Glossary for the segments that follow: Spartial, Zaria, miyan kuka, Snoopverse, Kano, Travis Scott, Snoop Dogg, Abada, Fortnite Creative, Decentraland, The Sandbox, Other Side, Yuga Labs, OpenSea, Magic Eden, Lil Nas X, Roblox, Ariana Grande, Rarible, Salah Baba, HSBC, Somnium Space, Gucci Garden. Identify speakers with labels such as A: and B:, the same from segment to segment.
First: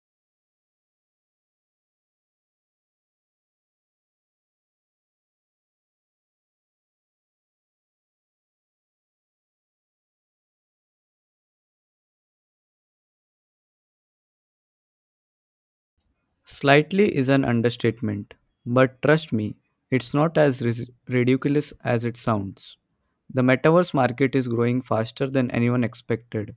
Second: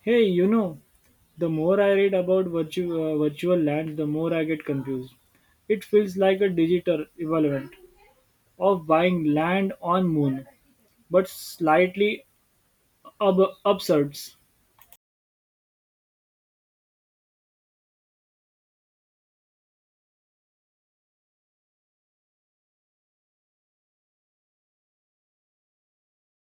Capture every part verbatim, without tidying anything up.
A: Hey, you know, the more I read about virtu- uh, virtual land, the more I get confused. It feels like a digital equivalent of buying land on moon, but slightly ab- absurd.
B: Slightly is an understatement, but trust me, it's not as ris- ridiculous as it sounds. The metaverse market is growing faster than anyone expected.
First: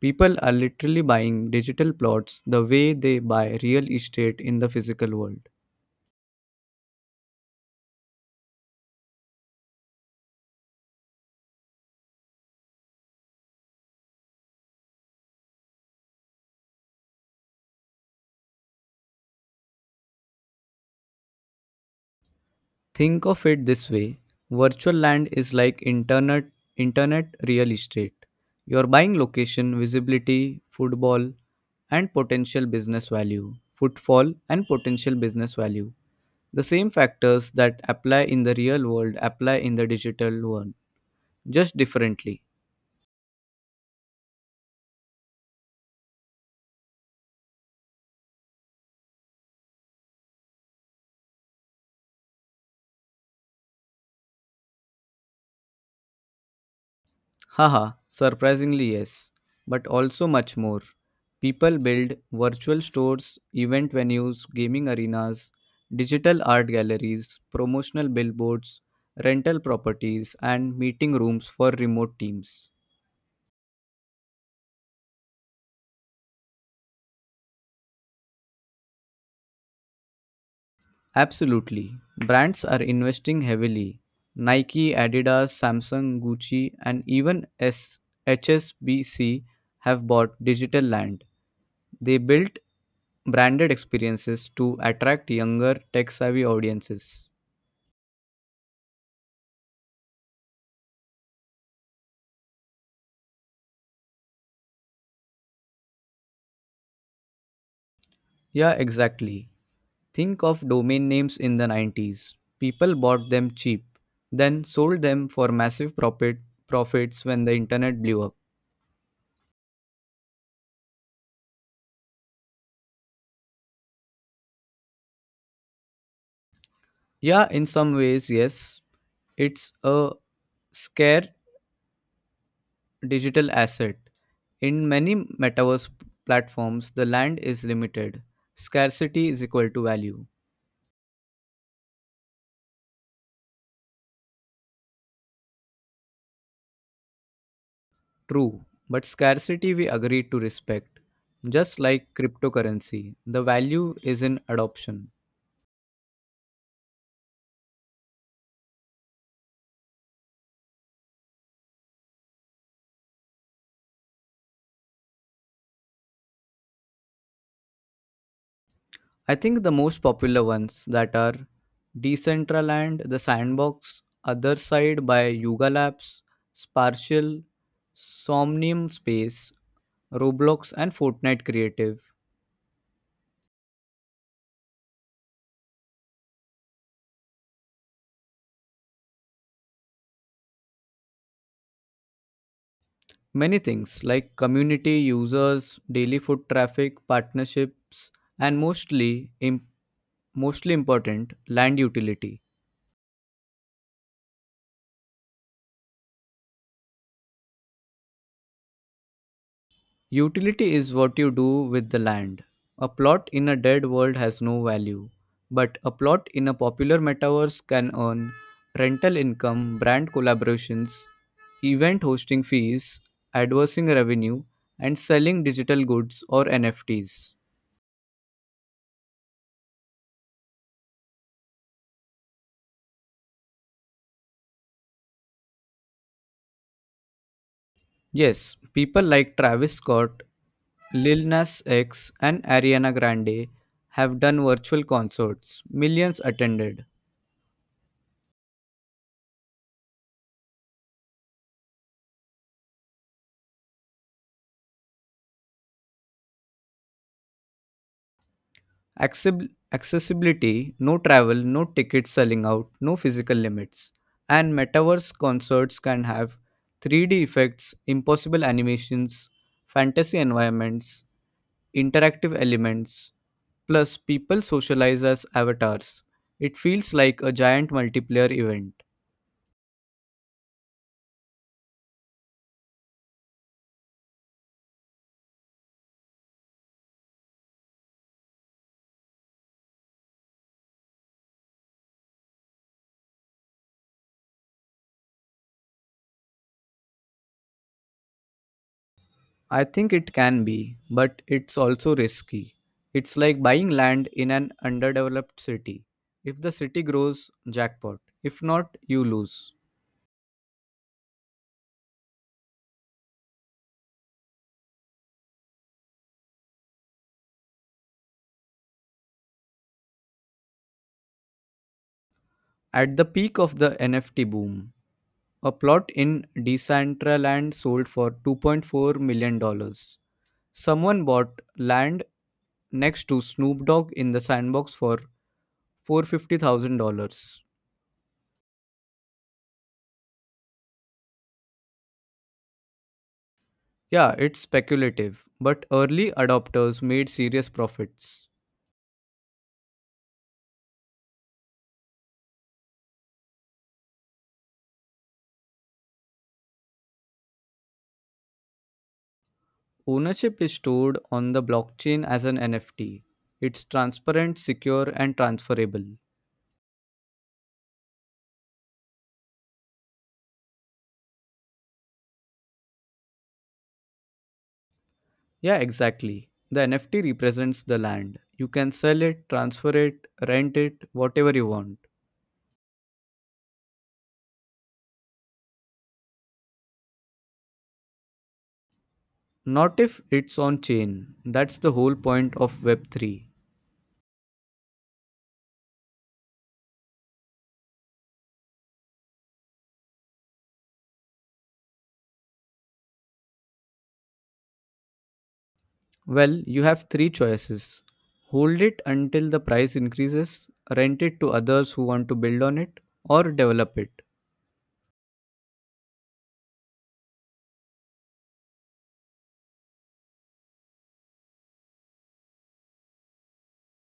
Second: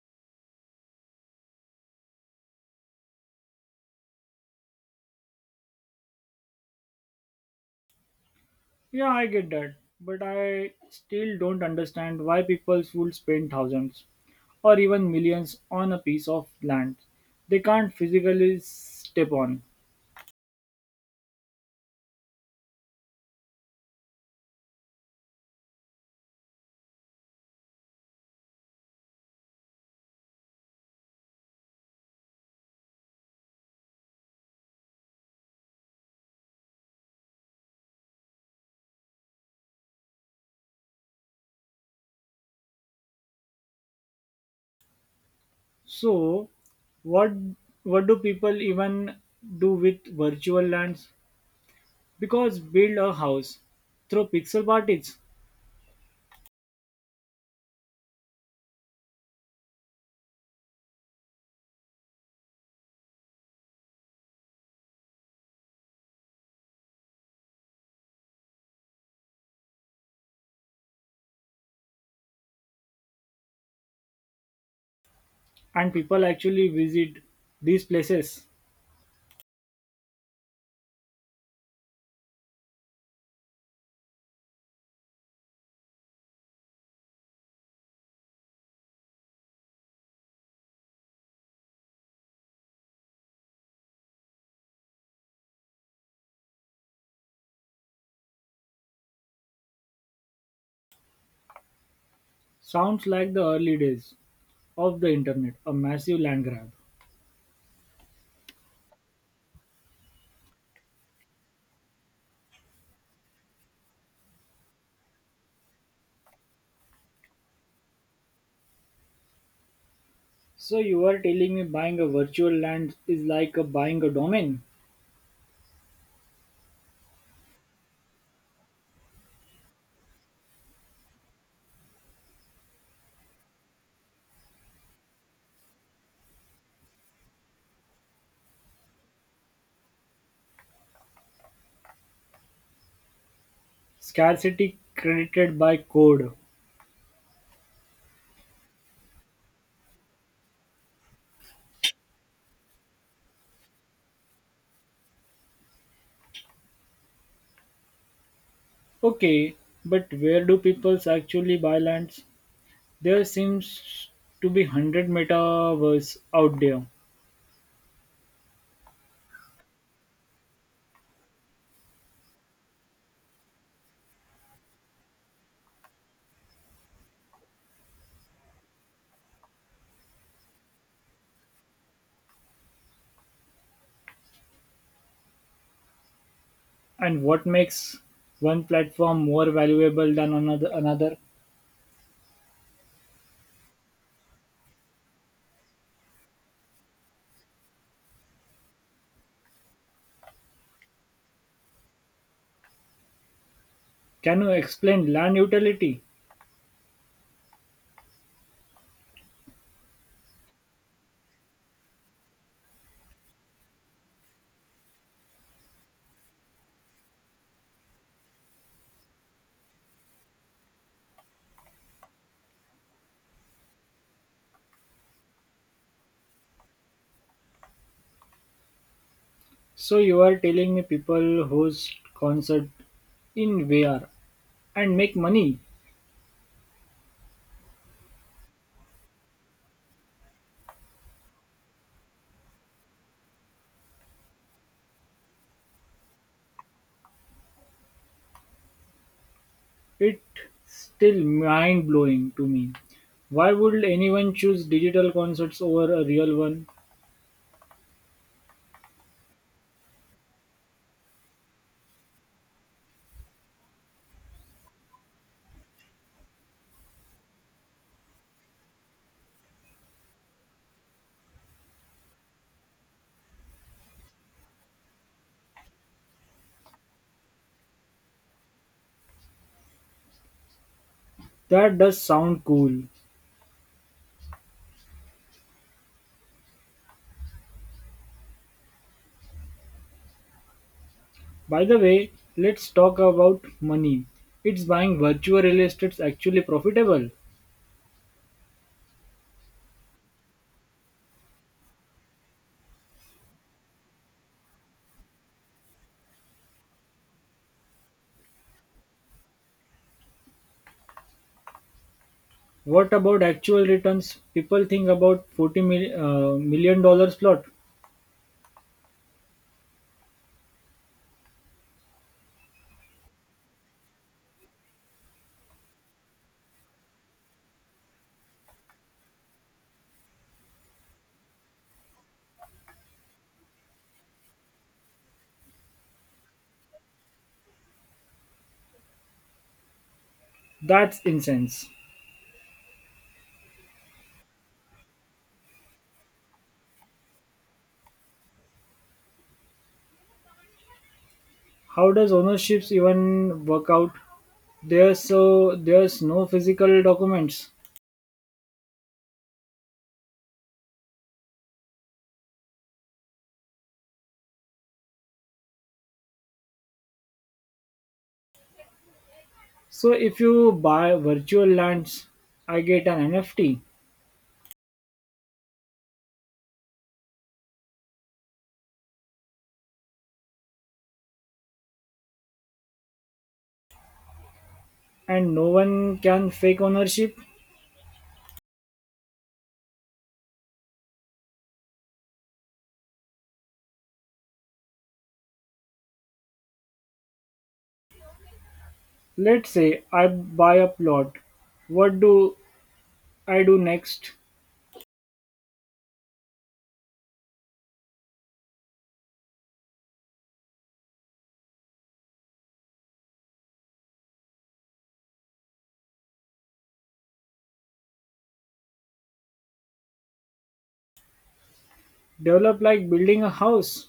B: People are literally buying digital plots the way they buy real estate in the physical world.
A: Yeah, I get that, but I still don't understand why people would spend thousands or even millions on a piece of land they can't physically step on.
B: Think of it this way, virtual land is like internet, internet real estate. You're buying location, visibility, football, and potential business value. Footfall and potential business value. The same factors that apply in the real world apply in the digital one, just differently.
A: So, what what do people even do with virtual lands? Because build a house through pixel parties
B: Haha, surprisingly, yes, but also much more. People build virtual stores, event venues, gaming arenas, digital art galleries, promotional billboards, rental properties, and meeting rooms for remote teams.
A: and people actually visit these places?
B: Absolutely. Brands are investing heavily. Nike, Adidas, Samsung, Gucci, and even S H S B C have bought digital land. They built branded experiences to attract younger tech savvy audiences.
A: Sounds like the early days of the internet, a massive land grab.
B: Yeah, exactly. Think of domain names in the nineties. People bought them cheap, then sold them for massive profit profits when the internet blew up.
A: So you are telling me buying a virtual land is like a buying a domain?
B: Yeah, in some ways, yes, it's a scare digital asset. In many metaverse platforms, the land is limited. Scarcity is equal to value.
A: Scarcity credited by code.
B: True, but scarcity we agree to respect. Just like cryptocurrency, the value is in adoption.
A: Okay, but where do people actually buy lands? There seems to be one hundred metaverse out there.
B: I think the most popular ones that are Decentraland, The Sandbox, Other Side by Yuga Labs, Spartial, Somnium Space, Roblox, and Fortnite Creative.
A: And what makes one platform more valuable than another another
B: Many things like community, users, daily foot traffic, partnerships, and mostly, im- mostly important land utility.
A: Can you explain land utility?
B: Utility is what you do with the land. A plot in a dead world has no value, but a plot in a popular metaverse can earn rental income, brand collaborations, event hosting fees, advertising revenue, and selling digital goods or N F Ts.
A: So you're telling me people host concert in V R and make money?
B: Yes, people like Travis Scott, Lil Nas X, and Ariana Grande have done virtual concerts, millions attended.
A: It's still mind blowing to me. Why would anyone choose digital concerts over a real one?
B: Accessib- accessibility, no travel, no tickets selling out, no physical limits. And metaverse concerts can have three D effects, impossible animations, fantasy environments, interactive elements, plus people socialize as avatars. It feels like a giant multiplayer event.
A: That does sound cool. By the way, let's talk about money. Is buying virtual real estate actually profitable?
B: I think it can be, but it's also risky. It's like buying land in an underdeveloped city. If the city grows, jackpot. If not, you lose.
A: What about actual returns? People think about forty mil- uh, million dollars plot.
B: At the peak of the N F T boom, a plot in Decentraland sold for two point four million dollars dollars. Someone bought land next to Snoop Dogg in the sandbox for four hundred fifty thousand dollars.
A: That's incense.
B: Yeah, it's speculative, but early adopters made serious profits.
A: How does ownerships even work out? There's so there's no physical documents.
B: Ownership is stored on the blockchain as an N F T. It's transparent, secure, and transferable.
A: So if you buy virtual lands, I get an N F T,
B: Yeah, exactly. The N F T represents the land. You can sell it, transfer it, rent it, whatever you want.
A: and no one can fake ownership.
B: Not if it's on chain. That's the whole point of web three.
A: Let's say I buy a plot. What do I do next?
B: Well, you have three choices: hold it until the price increases, rent it to others who want to build on it, or develop it.
A: Develop, like building a house.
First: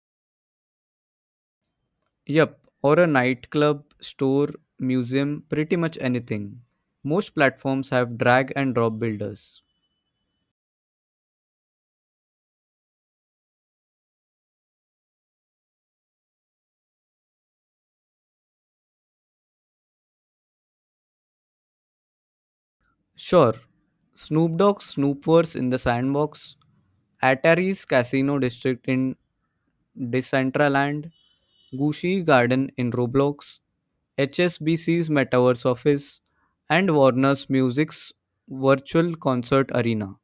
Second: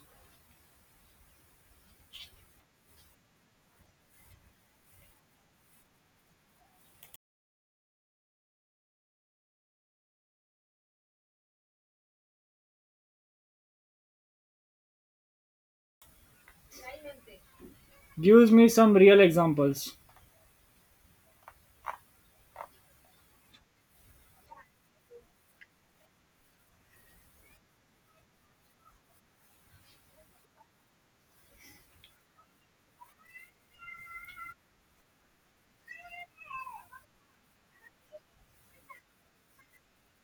B: Yep, or a nightclub, store, museum, pretty much anything. Most platforms have drag and drop builders.
A: Gives me some real examples.
B: Sure, Snoop Dogg's Snoopverse in the sandbox, Atari's Casino District in Decentraland, Gucci Garden in Roblox, H S B C's Metaverse Office, and Warner's Music's Virtual Concert Arena.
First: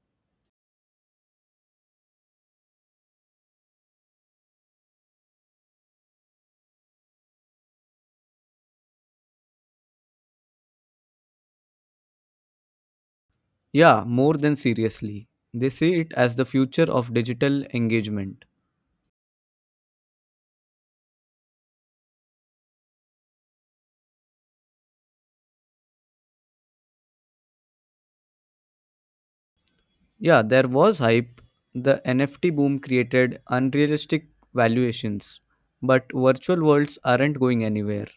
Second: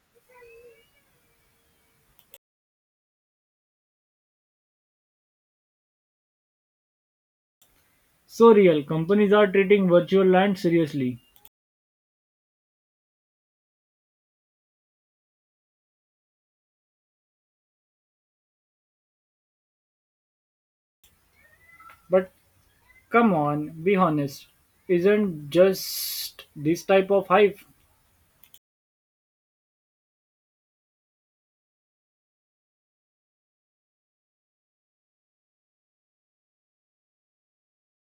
A: So real. Companies are treating virtual land seriously.
B: Yeah, more than seriously. They see it as the future of digital engagement.
A: But come on, be honest. Isn't just this type of hype?
B: Yeah, there was hype. The N F T boom created unrealistic valuations, but virtual worlds aren't going anywhere.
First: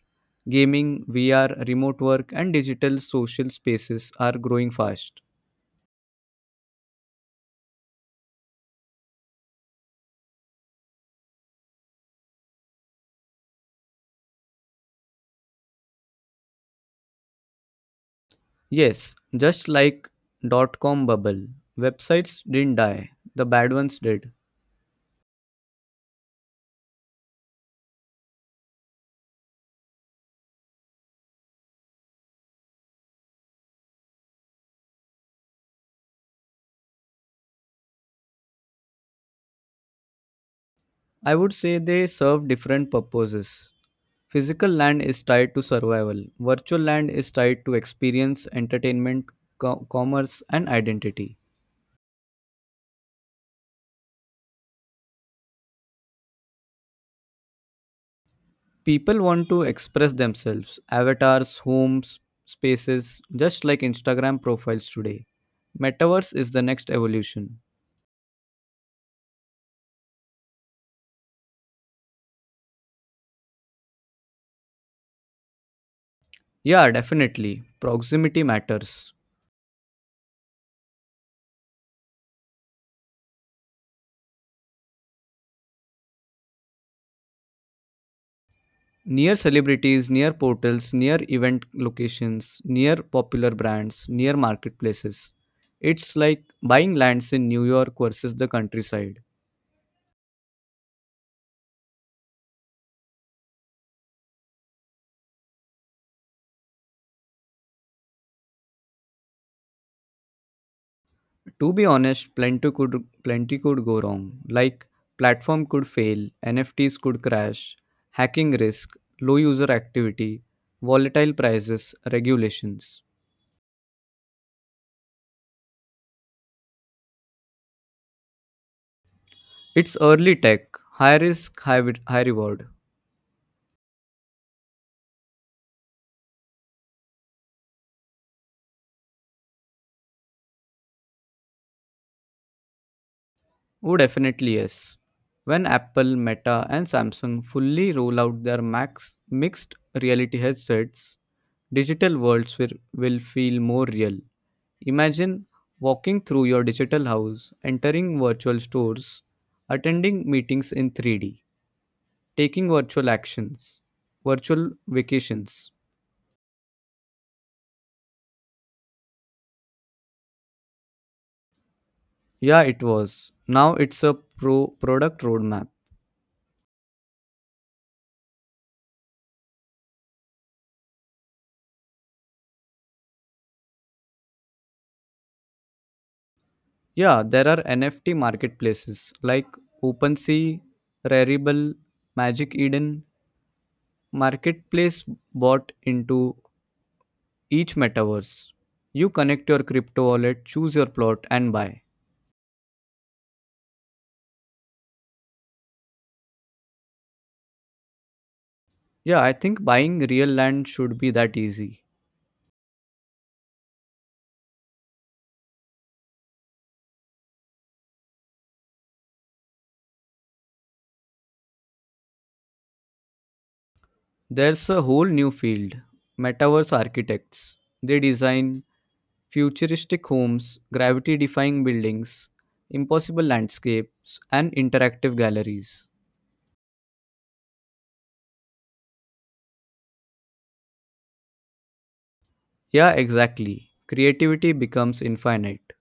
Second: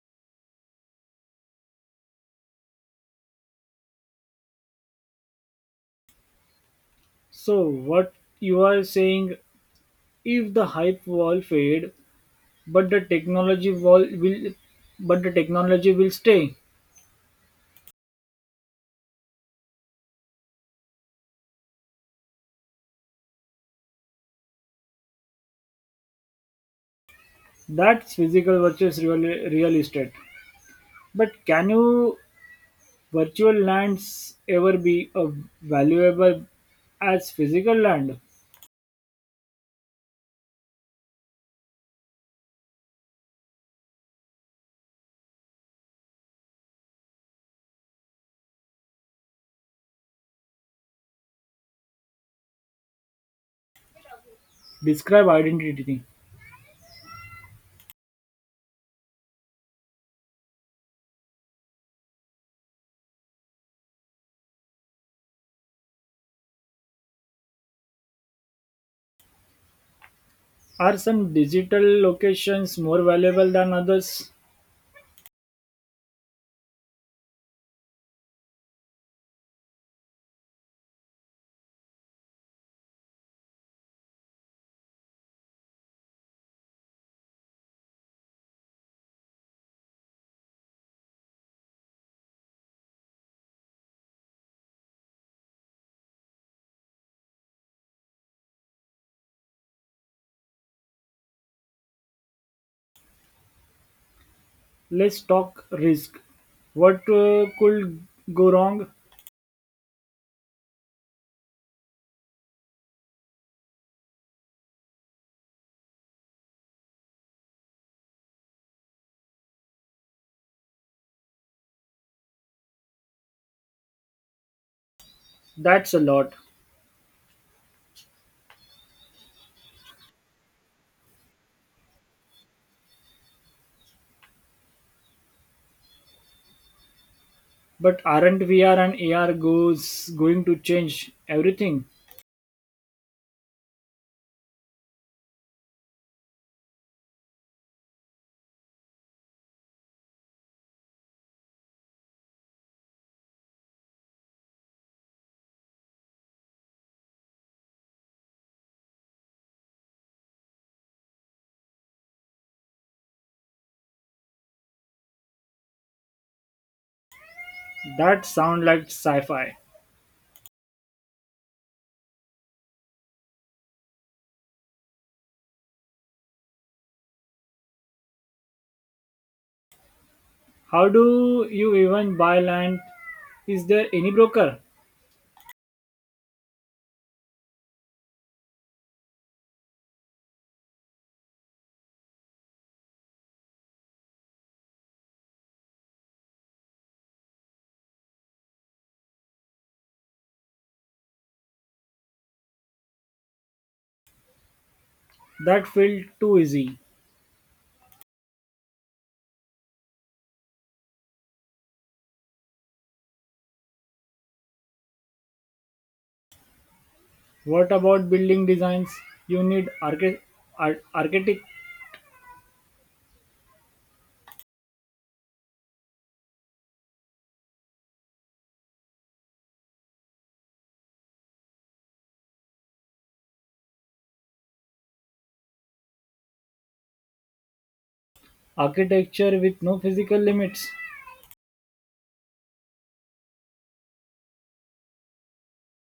B: Gaming, V R, remote work, and digital social spaces are growing fast.
A: So what you are saying, if the hype wall fade, but the technology wall will, but the technology will stay.
B: Yes, just like dot com bubble, websites didn't die, the bad ones did.
A: That's physical versus real real estate. But can you virtual lands ever be a valuable as physical land?
B: I would say they serve different purposes. Physical land is tied to survival, virtual land is tied to experience, entertainment, co- commerce, and identity.
A: Describe identity.
B: People want to express themselves, avatars, homes, spaces. Just like Instagram profiles today, metaverse is the next evolution.
A: Are some digital locations more valuable than others?
B: Yeah, definitely. Proximity matters. Near celebrities, near portals, near event locations, near popular brands, near marketplaces. It's like buying lands in New York versus the countryside.
A: Let's talk risk. What uh, could go wrong?
B: To be honest, plenty could plenty could go wrong. Like platform could fail, N F Ts could crash, hacking risk, low user activity, volatile prices, regulations.
A: That's a lot.
B: It's early tech, high risk, high, re- high reward.
A: But aren't V R and A R goes going to change everything?
B: Oh, definitely yes. When Apple, Meta, and Samsung fully roll out their max mixed reality headsets, digital worlds will, will feel more real. Imagine walking through your digital house, entering virtual stores, attending meetings in three D, taking virtual actions, virtual vacations.
A: That sound like sci-fi.
B: Yeah, it was. Now it's a pro product roadmap.
A: How do you even buy land? Is there any broker?
B: Yeah, there are N F T marketplaces like OpenSea, Rarible, Magic Eden, marketplace bought into each metaverse. You connect your crypto wallet, choose your plot, and buy.
A: That felt too easy.
B: Yeah, I think buying real land should be that easy.
A: What about building designs? You need archi- ar- architect?
B: There's a whole new field, metaverse architects. They design futuristic homes, gravity defying buildings, impossible landscapes, and interactive galleries.
A: Architecture with no physical limits.
B: Yeah, exactly. Creativity becomes infinite.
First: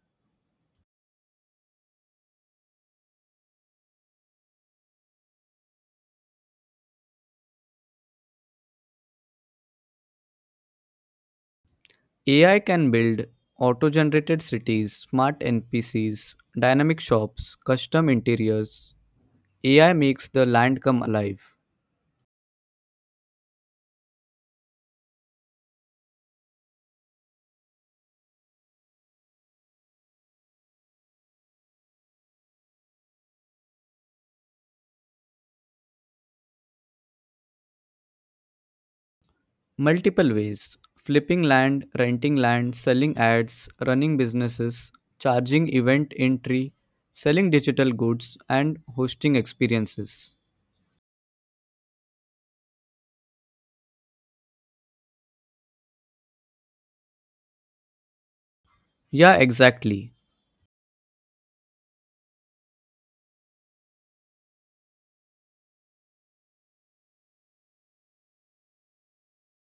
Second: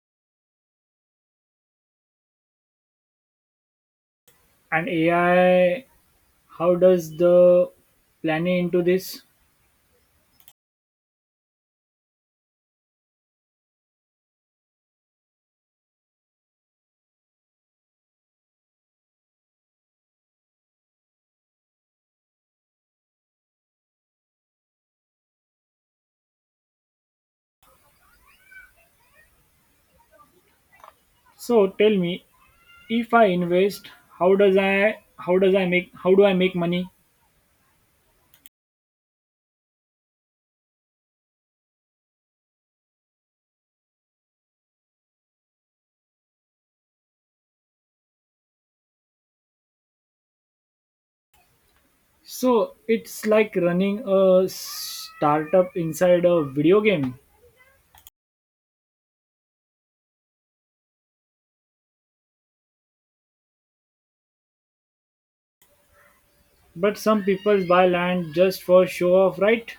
A: And A I, how does the planning into this?
B: A I can build auto generated cities, smart N P Cs, dynamic shops, custom interiors. A I makes the land come alive.
A: So tell me, if I invest, how does I how does I make how do I make money?
B: Multiple ways: flipping land, renting land, selling ads, running businesses, charging event entry, selling digital goods, and hosting experiences.
A: So it's like running a startup inside a video game.
B: Yeah, exactly.
A: But some people buy land just for show off, right?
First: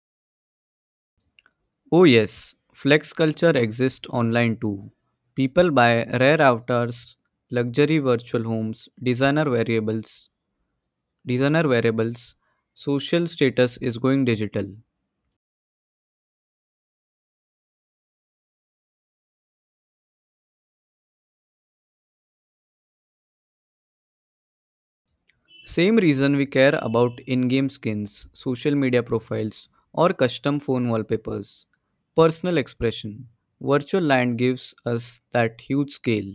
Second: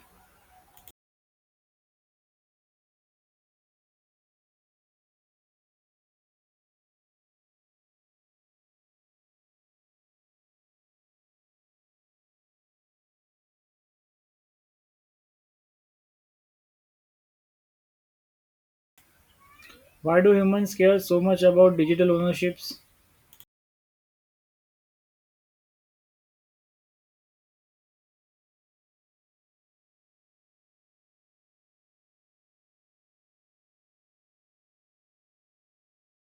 B: Oh, yes, flex culture exists online too. People buy rare avatars, luxury virtual homes, designer variables, designer variables. Social status is going digital.
A: Why do humans care so much about digital ownerships?
B: Same reason we care about in-game skins, social media profiles, or custom phone wallpapers. Personal expression. Virtual land gives us that huge scale.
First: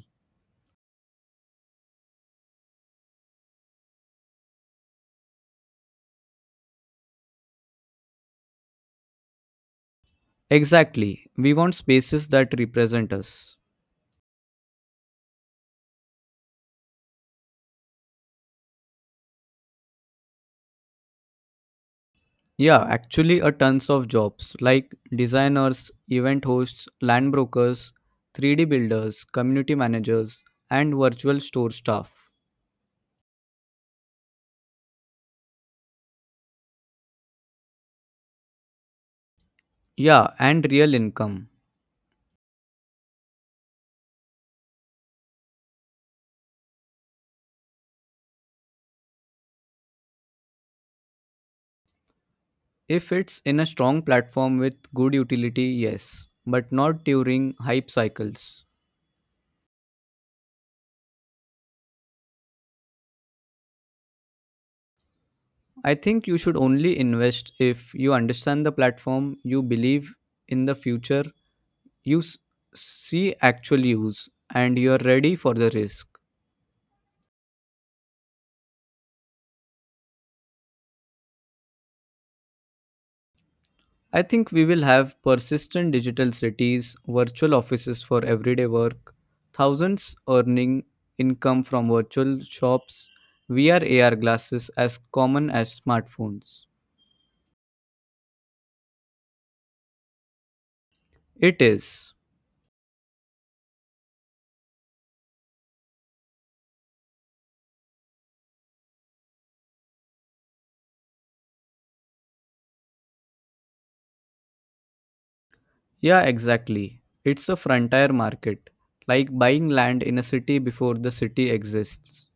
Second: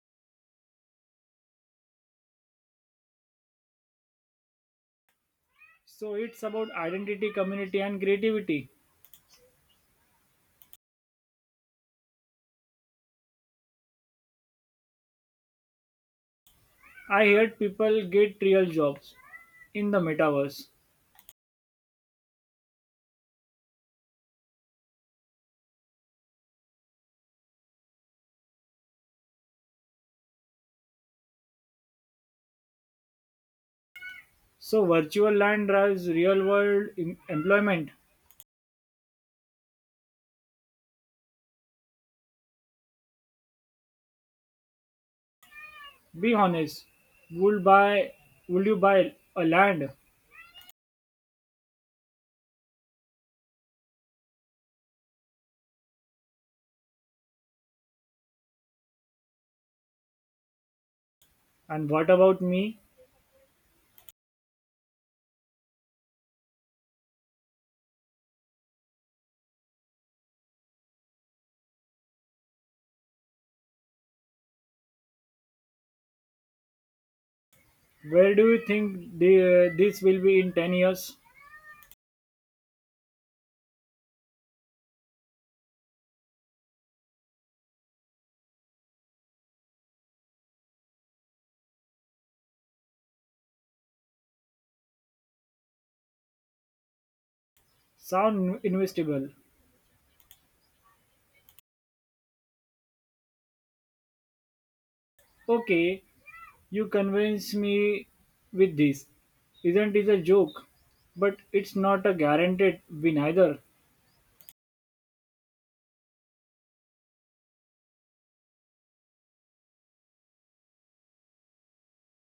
A: So it's about identity, community, and creativity.
B: Exactly. We want spaces that represent us.
A: I heard people get real jobs in the metaverse.
B: Yeah, actually, a tons of jobs like designers, event hosts, land brokers, three D builders, community managers, and virtual store staff.
A: So virtual land drives real world em- employment.
B: Yeah, and real income.
A: Be honest. Would buy would you buy a land?
B: If it's in a strong platform with good utility, yes, but not during hype cycles.
A: And what about me?
B: I think you should only invest if you understand the platform, you believe in the future, you s- see actual use, and you're ready for the risk.
A: Where do you think the, uh, this will be in ten years?
B: I think we will have persistent digital cities, virtual offices for everyday work, thousands earning income from virtual shops, V R A R glasses as common as smartphones.
A: Sound investable.
B: It is.
A: Okay, you convince me with this. Isn't it a joke? But it's not a guaranteed win either.
B: Yeah, exactly. It's a frontier market, like buying land in a city before the city exists.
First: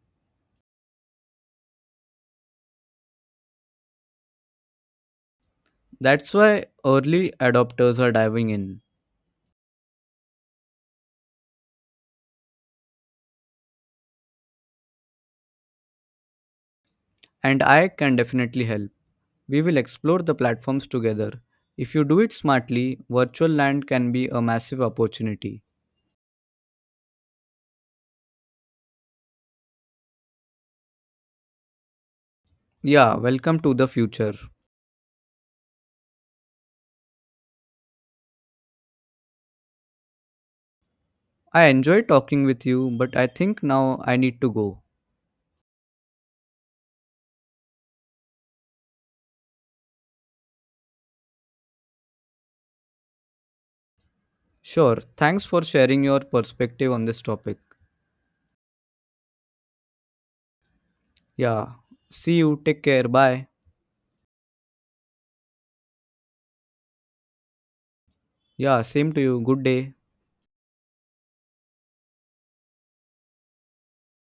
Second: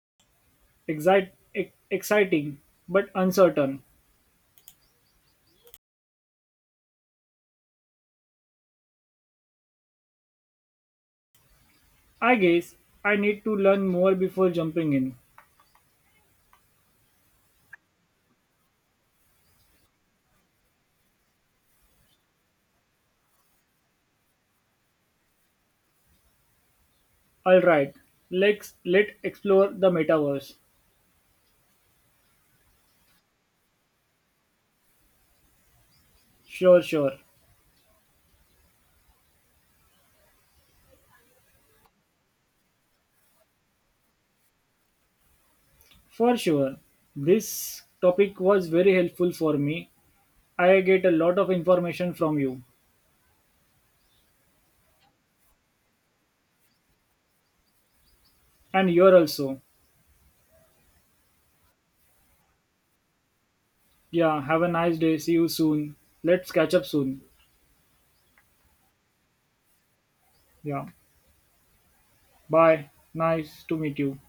A: Excite, ex- exciting, but uncertain.
B: That's why early adopters are diving in,
A: I guess I need to learn more before jumping in.
B: and I can definitely help. We will explore the platforms together. If you do it smartly, virtual land can be a massive opportunity.
A: Alright, let's let explore the metaverse.
B: Yeah, welcome to the future.
A: Sure, sure.
B: I enjoyed talking with you, but I think now I need to go.
A: For sure. This topic was very helpful for me. I get a lot of information from you.
B: Sure, thanks for sharing your perspective on this topic.
A: And you're also.
B: Yeah, see you, take care, bye.
A: Yeah, have a nice day. See you soon. Let's catch up soon.
B: Yeah, same to you, good day.
A: Yeah. Bye. Nice to meet you.